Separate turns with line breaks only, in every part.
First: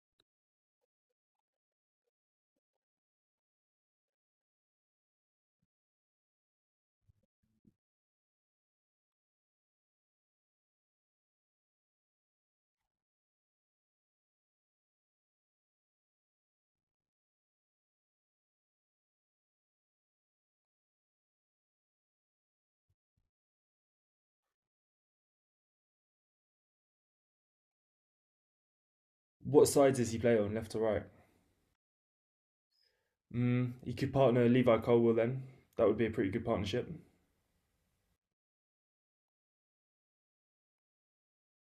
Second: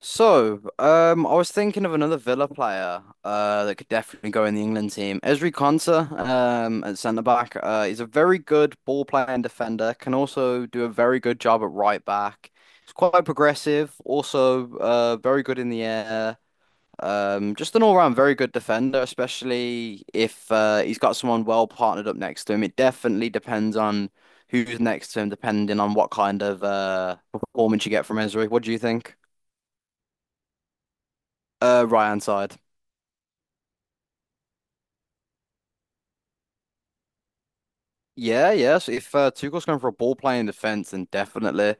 So I was thinking of another Villa player that could definitely go in the England team. Ezri Konsa, at centre back, he's a very good ball playing defender. Can also do a very good job at right back. He's quite progressive. Also, very good in the air. Just an all-round very good defender, especially if he's got someone well partnered up next to him. It definitely depends on who's next to him, depending on what kind of performance you get from Ezri. What do you think?
What sides does he play on, left or right?
Right hand side.
Mm, he could partner Levi Colwill then. That would be a pretty good partnership.
Yeah, yeah. So if Tuchel's going for a ball playing defense, then definitely.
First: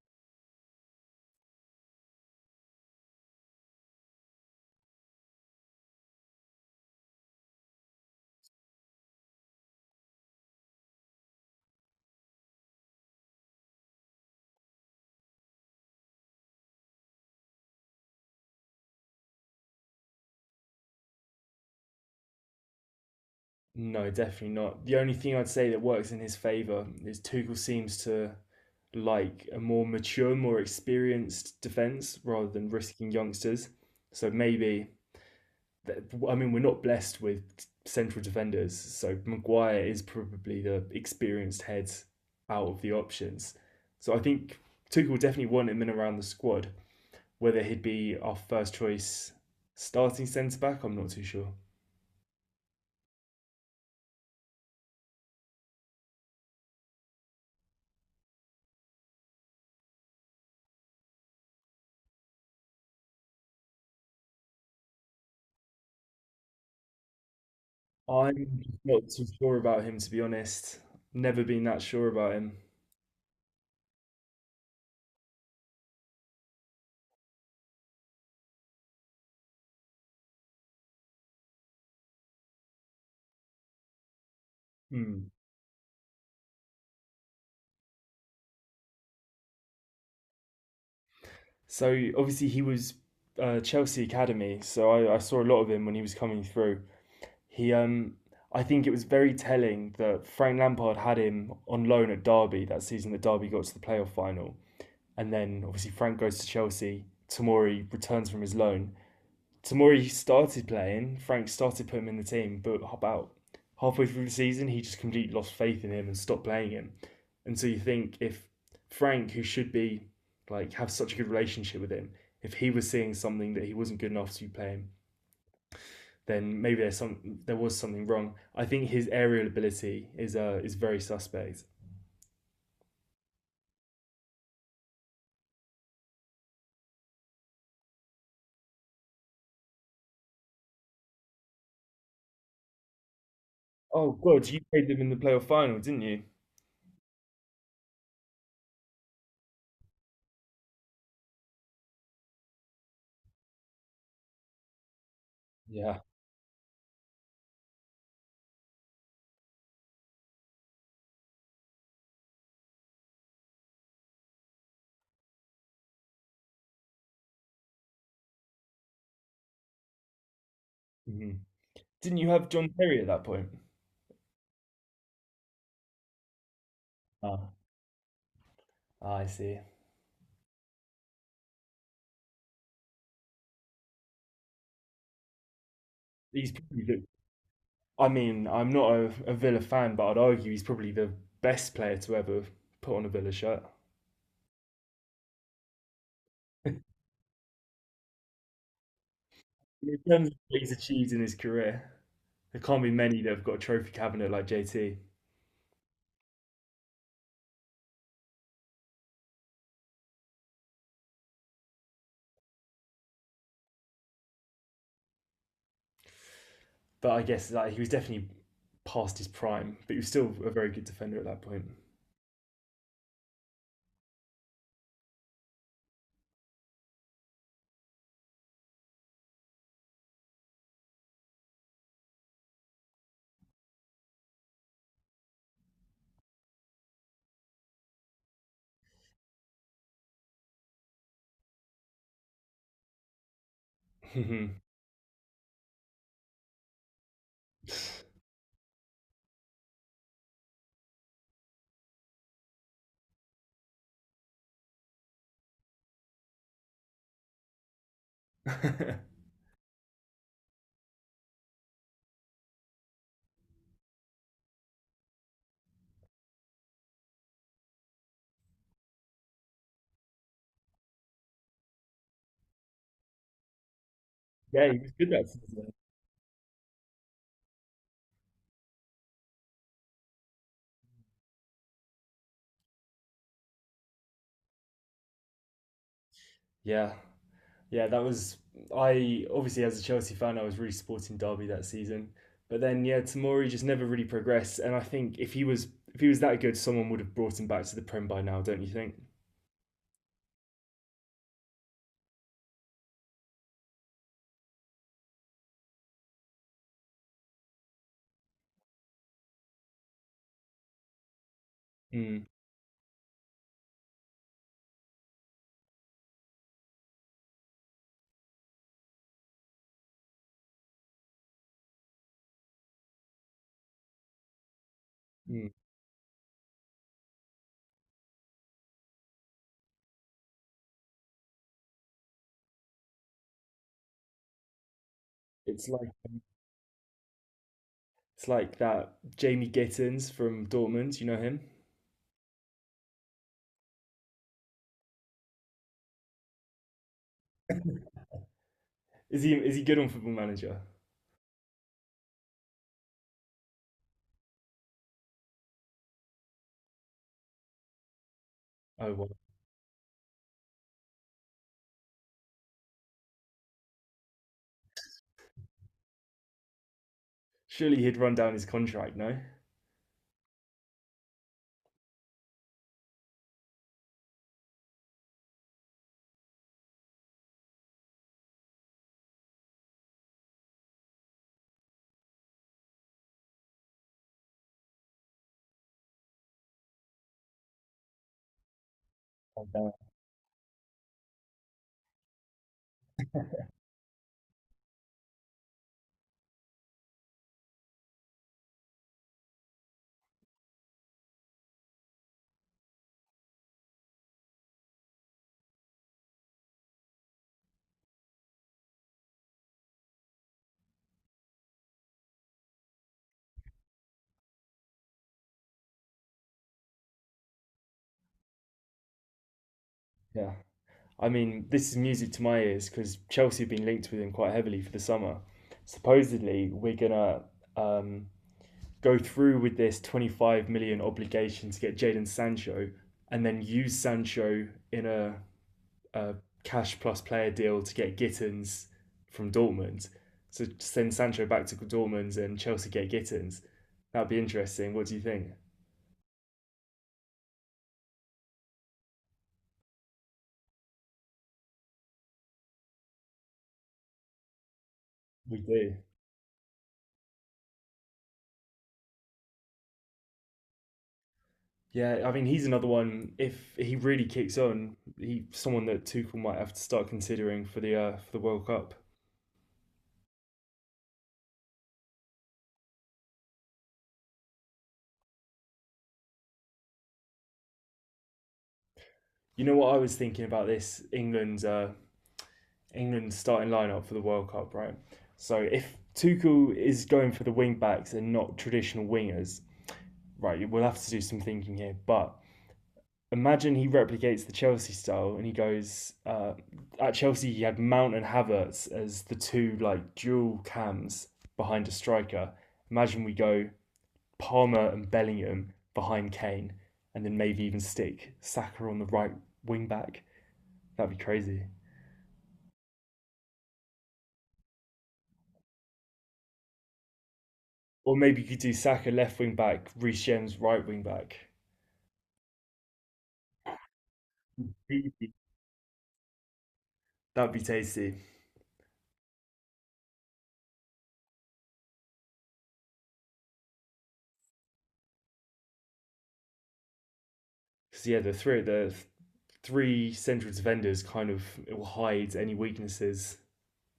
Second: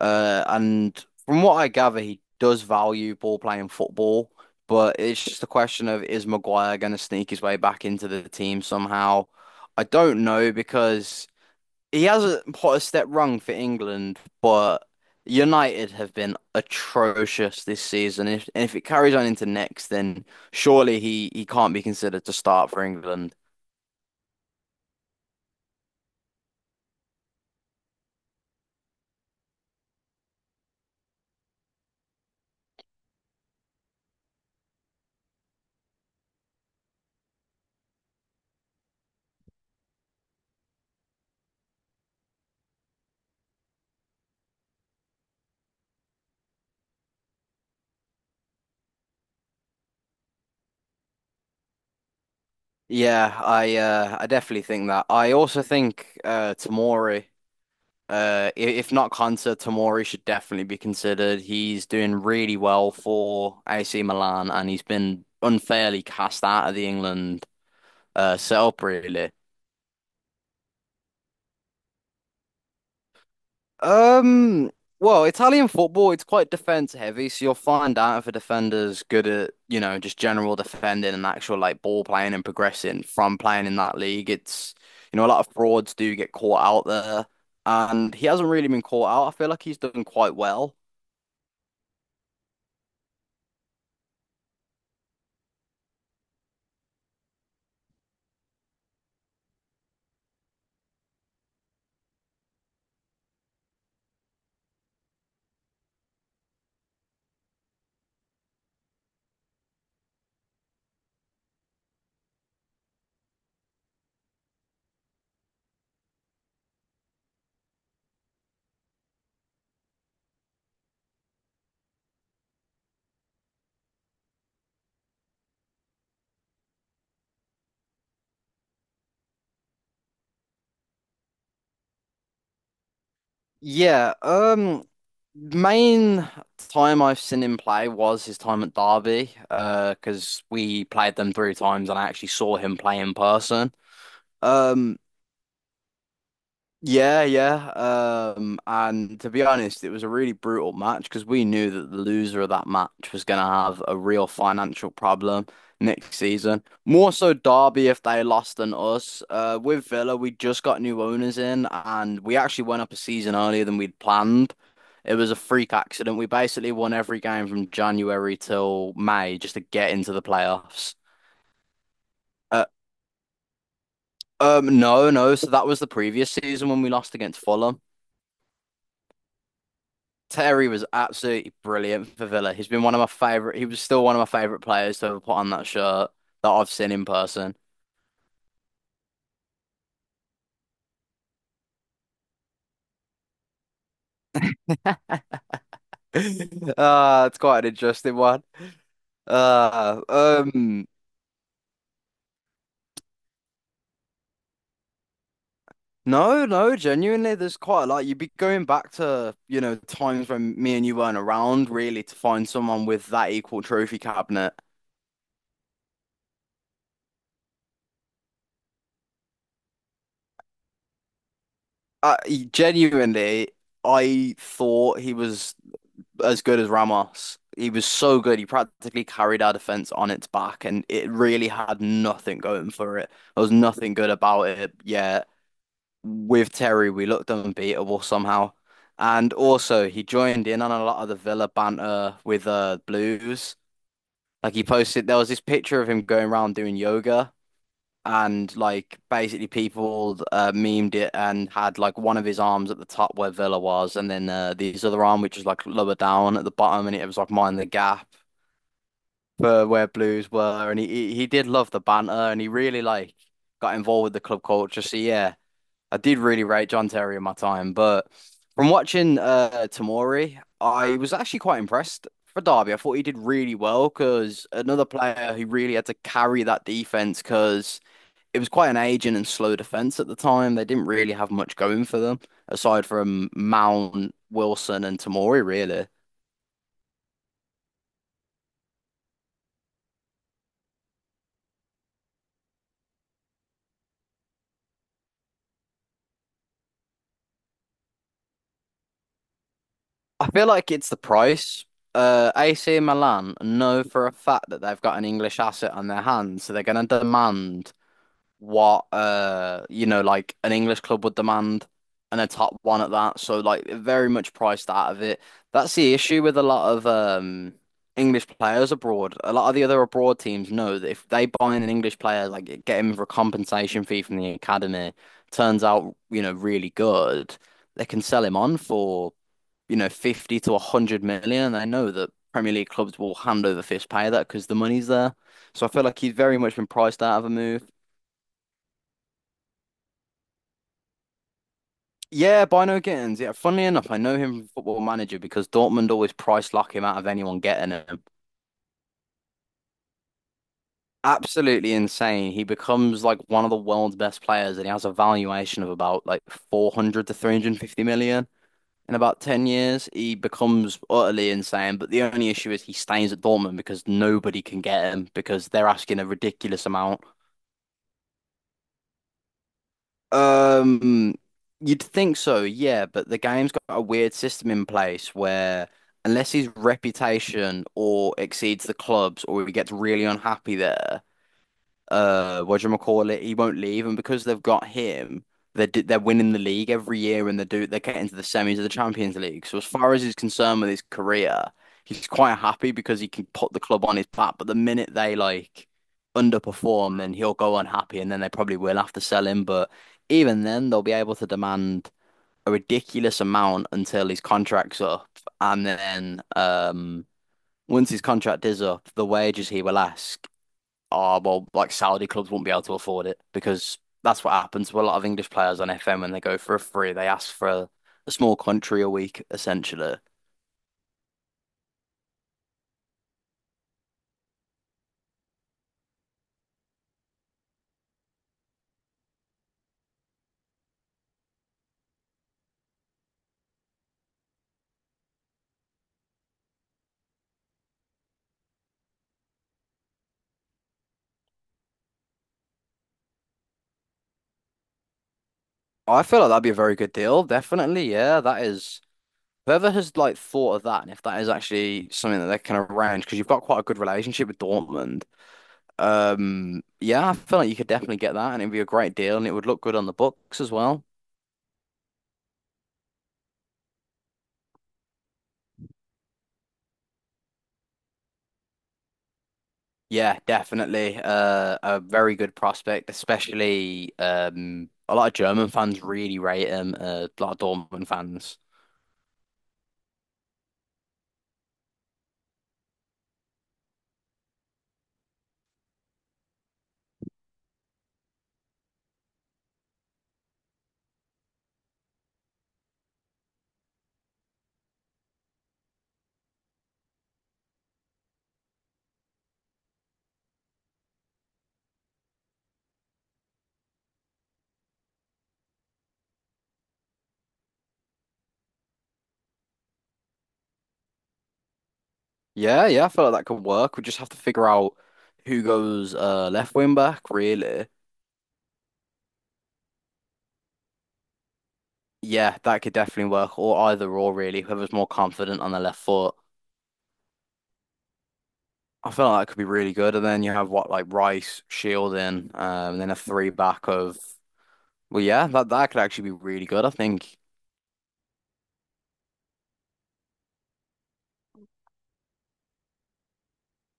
And from what I gather, he does value ball playing football, but it's just a question of, is Maguire going to sneak his way back into the team somehow? I don't know because he hasn't put a step wrong for England, but United have been atrocious this season. If and if it carries on into next, then surely he can't be considered to start for England.
No, definitely not. The only thing I'd say that works in his favour is Tuchel seems to like a more mature, more experienced defence rather than risking youngsters. So maybe, I mean, we're not blessed with central defenders. So Maguire is probably the experienced head out of the options. So I think Tuchel will definitely want him in around the squad. Whether he'd be our first choice starting centre back, I'm not too sure.
Yeah, I definitely think that. I also think Tomori, if not Konsa, Tomori should definitely be considered. He's doing really well for AC Milan, and he's been unfairly cast out of the England
I'm
setup,
not too
really.
sure about him, to be honest. Never been that sure about him.
Um, well, Italian football, it's quite defense heavy, so you'll find out if a defender's good at, you know, just general defending and actual like ball playing and progressing from playing in that league. It's a
Hmm.
lot of frauds do get caught out there, and he hasn't really been caught out. I feel like he's done quite well.
So obviously he was Chelsea academy, so I saw a lot of him when he was coming through. He, I think it was very telling that Frank Lampard had him on loan at Derby that season that Derby got to the playoff final, and then obviously Frank goes to Chelsea. Tamori returns from his loan, Tamori started playing. Frank started putting him in the team, but about halfway through the season, he just completely lost faith in him and stopped playing him. And so you think if Frank, who should be like have such a good relationship with him, if he was seeing something that he wasn't good enough to play him, then maybe there was something wrong. I think his aerial ability is very suspect.
Yeah, um, main time I've seen him play was his time at Derby, because we played them three times and I actually saw him play in person.
Oh God, you played
Um,
them in the playoff final, didn't you?
Yeah, yeah. And to be honest, it was a really brutal match because we knew that the loser of that match was going to have a real financial problem
Yeah.
next season. More so Derby if they lost than us. With Villa, we just got new owners in and we actually went up a season earlier than we'd planned. It was a freak accident. We basically won every game from January till May just to get into the playoffs.
Hmm. Didn't you have
Uh,
John Terry at that point?
no, no. So that was the previous season when we lost against
Ah,
Fulham.
I see.
Terry was absolutely brilliant for Villa. He's been one of my favorite. He was still one of my favorite players to ever put on that shirt that
He's
I've
probably
seen
the,
in person.
I mean, I'm not a Villa fan, but I'd argue he's probably the best player to ever put on a Villa shirt.
It's quite an interesting one.
In
Uh,
terms of what he's
um,
achieved in his career, there can't be many that have got a trophy cabinet like JT.
no, no, genuinely, there's quite a lot. You'd be going back to, you know, times when me and you weren't around, really, to find someone with that equal trophy cabinet.
But I guess like, he was definitely past his prime, but he was still a very good defender at that point.
Genuinely, I thought he was as good as Ramos. He was so good. He practically carried our defense on its back, and it really had nothing going for it. There was nothing good about it. Yeah, with Terry, we looked unbeatable somehow. And also, he joined in on a lot of the Villa banter with Blues.
Yeah,
Like he posted, there was this picture of him going around doing yoga, and like basically people memed it and had like one of his arms at the top where Villa was, and then his other arm which was like lower down at the bottom, and it was like mind the gap for where Blues were, and he did love the banter, and he really like got involved with the club culture. So yeah, I did really rate John Terry in my time, but from watching Tamori, I was actually quite impressed. For Derby, I thought he did really well because
he
another
was good that
player who
season.
really had to carry that defense because it was quite an aging and slow defense at the time. They didn't really have much going for them aside from Mount, Wilson, and Tamori, really.
Yeah. Yeah, that was I obviously as a Chelsea fan I was really supporting Derby that season. But then yeah, Tamori just never really progressed and I think if he was that good someone would have brought him back to the Prem by now, don't you think?
I feel like it's the price. AC Milan know for a fact that they've got an English asset on their hands, so they're going to demand what like an English club would demand, and
Mm,
a top one at that. So like they're very much priced out of it. That's the issue with a lot of English players abroad. A lot of the other abroad teams know that if they buy in an English player, like get him for a compensation fee from the academy,
mm.
turns out, you know, really good, they can sell him on for, you know, 50 to 100 million. And they know that Premier League clubs will hand over fist pay that because the money's there. So
It's
I feel
like
like he's very much been priced out of a move.
that Jamie Gittins from Dortmund, you know him?
Yeah, Bino Gittins. Yeah, funnily enough, I know him from Football Manager because Dortmund always price lock him out of anyone getting him.
Is he good on Football Manager?
Absolutely insane. He becomes like one of the world's best players and he has a valuation of about like 400 to 350 million.
Oh
In
well.
about 10 years, he becomes utterly insane. But the only issue is he stays at Dortmund because nobody can get him because they're asking a ridiculous amount.
Surely he'd run down his contract, no?
Um, you'd think so, yeah, but the game's got a weird system in place where unless his reputation or exceeds the club's or he gets really unhappy there, he won't leave. And because they've got him, they're winning the league every year and they're getting to the semis of the Champions League. So as
Uh,
far as he's concerned with his career, he's quite happy because he can put the club on his back. But the minute they like underperform, then he'll go unhappy and then they probably will have to sell him. But even then they'll be able to demand a ridiculous amount until his contract's up. And then once his contract is up, the wages he will ask, oh, well, like Saudi clubs won't be able to afford it because that's what happens to a lot of English players on FM when they go for a free. They ask for a small country a week, essentially.
yeah. I mean, this is music to my ears because Chelsea have been linked with him quite heavily for the summer. Supposedly, we're gonna um, go through with this 25 million obligation to get Jadon Sancho, and then use Sancho in a cash plus player deal to get Gittins from Dortmund. So send Sancho back to Dortmund and Chelsea get Gittins. That'd be interesting. What do you think?
I feel like that'd be a very good deal, definitely. Yeah, that is. Whoever has like thought of that, and if that is actually something that they can arrange, because you've got quite a good relationship with Dortmund.
We do.
Yeah, I feel like you could definitely get that, and it'd be a great deal, and it would look good on the books as well.
Yeah, I mean he's another one. If he really kicks on, he someone that Tuchel might have to start considering for the World Cup.
Yeah, definitely. A very good prospect, especially a lot of German fans really rate him. A lot of Dortmund fans.
You know what I was thinking about this England's starting lineup for the World Cup, right? So if Tuchel is going for the wing backs and not traditional wingers, right? We'll have to do some thinking here. But imagine he replicates the Chelsea style and he goes at Chelsea he had Mount and Havertz as the two like dual cams behind a striker. Imagine we go Palmer and Bellingham behind Kane, and then maybe even stick Saka on the right wing back. That'd be crazy.
Yeah, yeah, I feel like that could work. We just have to figure out who goes left wing back, really.
Or maybe you could do Saka left wing back, Reece James right wing back.
Yeah, that could definitely work, or either or really, whoever's more confident on the left foot.
That'd be tasty.
I feel like that could be really good. And then you have what like Rice, Shielding, and then a three back of. Well, yeah, that could actually be really good, I think.
Because yeah, the three central defenders kind of it will hide any weaknesses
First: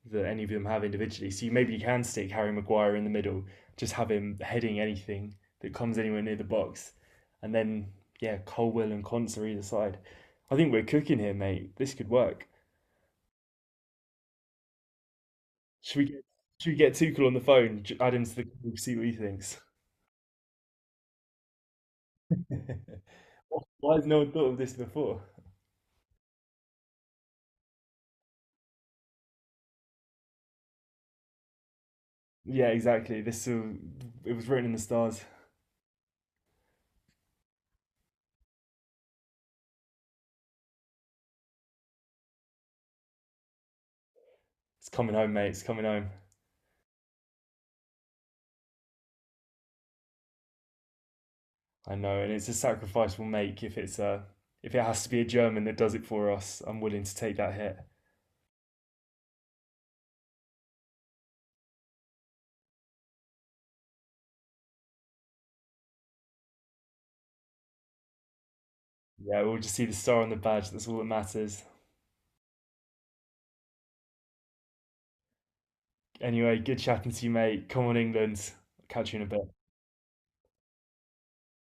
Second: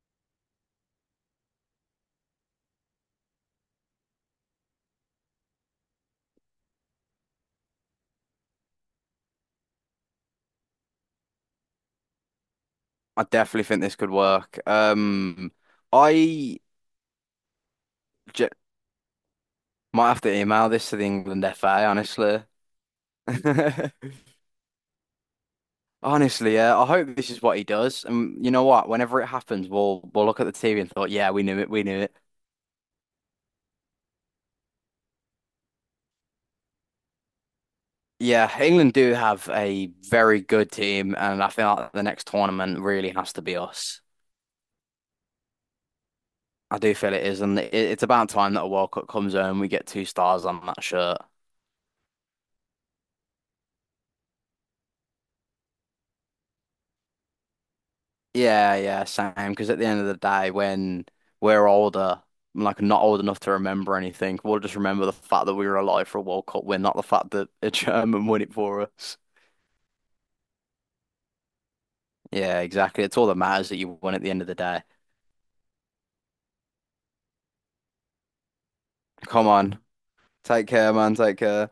that any of them have individually. So you maybe you can stick Harry Maguire in the middle, just have him heading anything that comes anywhere near the box, and then yeah, Colwell and Conts are either side. I think we're cooking here, mate. This could work.
I definitely think this could work.
Should we get
I
should we get Tuchel on the phone, add him to the
j
call, see what he thinks?
might have to email this to the England FA, honestly.
Why has no one thought of this before?
Honestly, yeah. I hope this is what he does. And you know what? Whenever it happens, we'll look at the TV and thought, yeah, we knew it, we knew it.
Yeah, exactly. It was written in the stars.
Yeah, England do have a very good team, and I feel like the next tournament really has to be us.
It's coming home, mate. It's coming home.
I do feel it is, and it's about time that a World Cup comes home. We get two stars on that shirt.
I know, and it's a sacrifice we'll make if it has to be a German that does it for us. I'm willing to take that hit.
Yeah, yeah, same. Because at the end of the day, when we're older, like not old enough to remember anything, we'll just remember the fact that we were alive for a World Cup win, not the fact that a German won it for us.
Yeah, we'll just see the star on the badge. That's all that matters.
Yeah, exactly. It's all that matters that you won at the end of the day.
Anyway, good chatting to you, mate. Come on, England. Catch you in a
Come
bit.
on. Take care, man. Take care.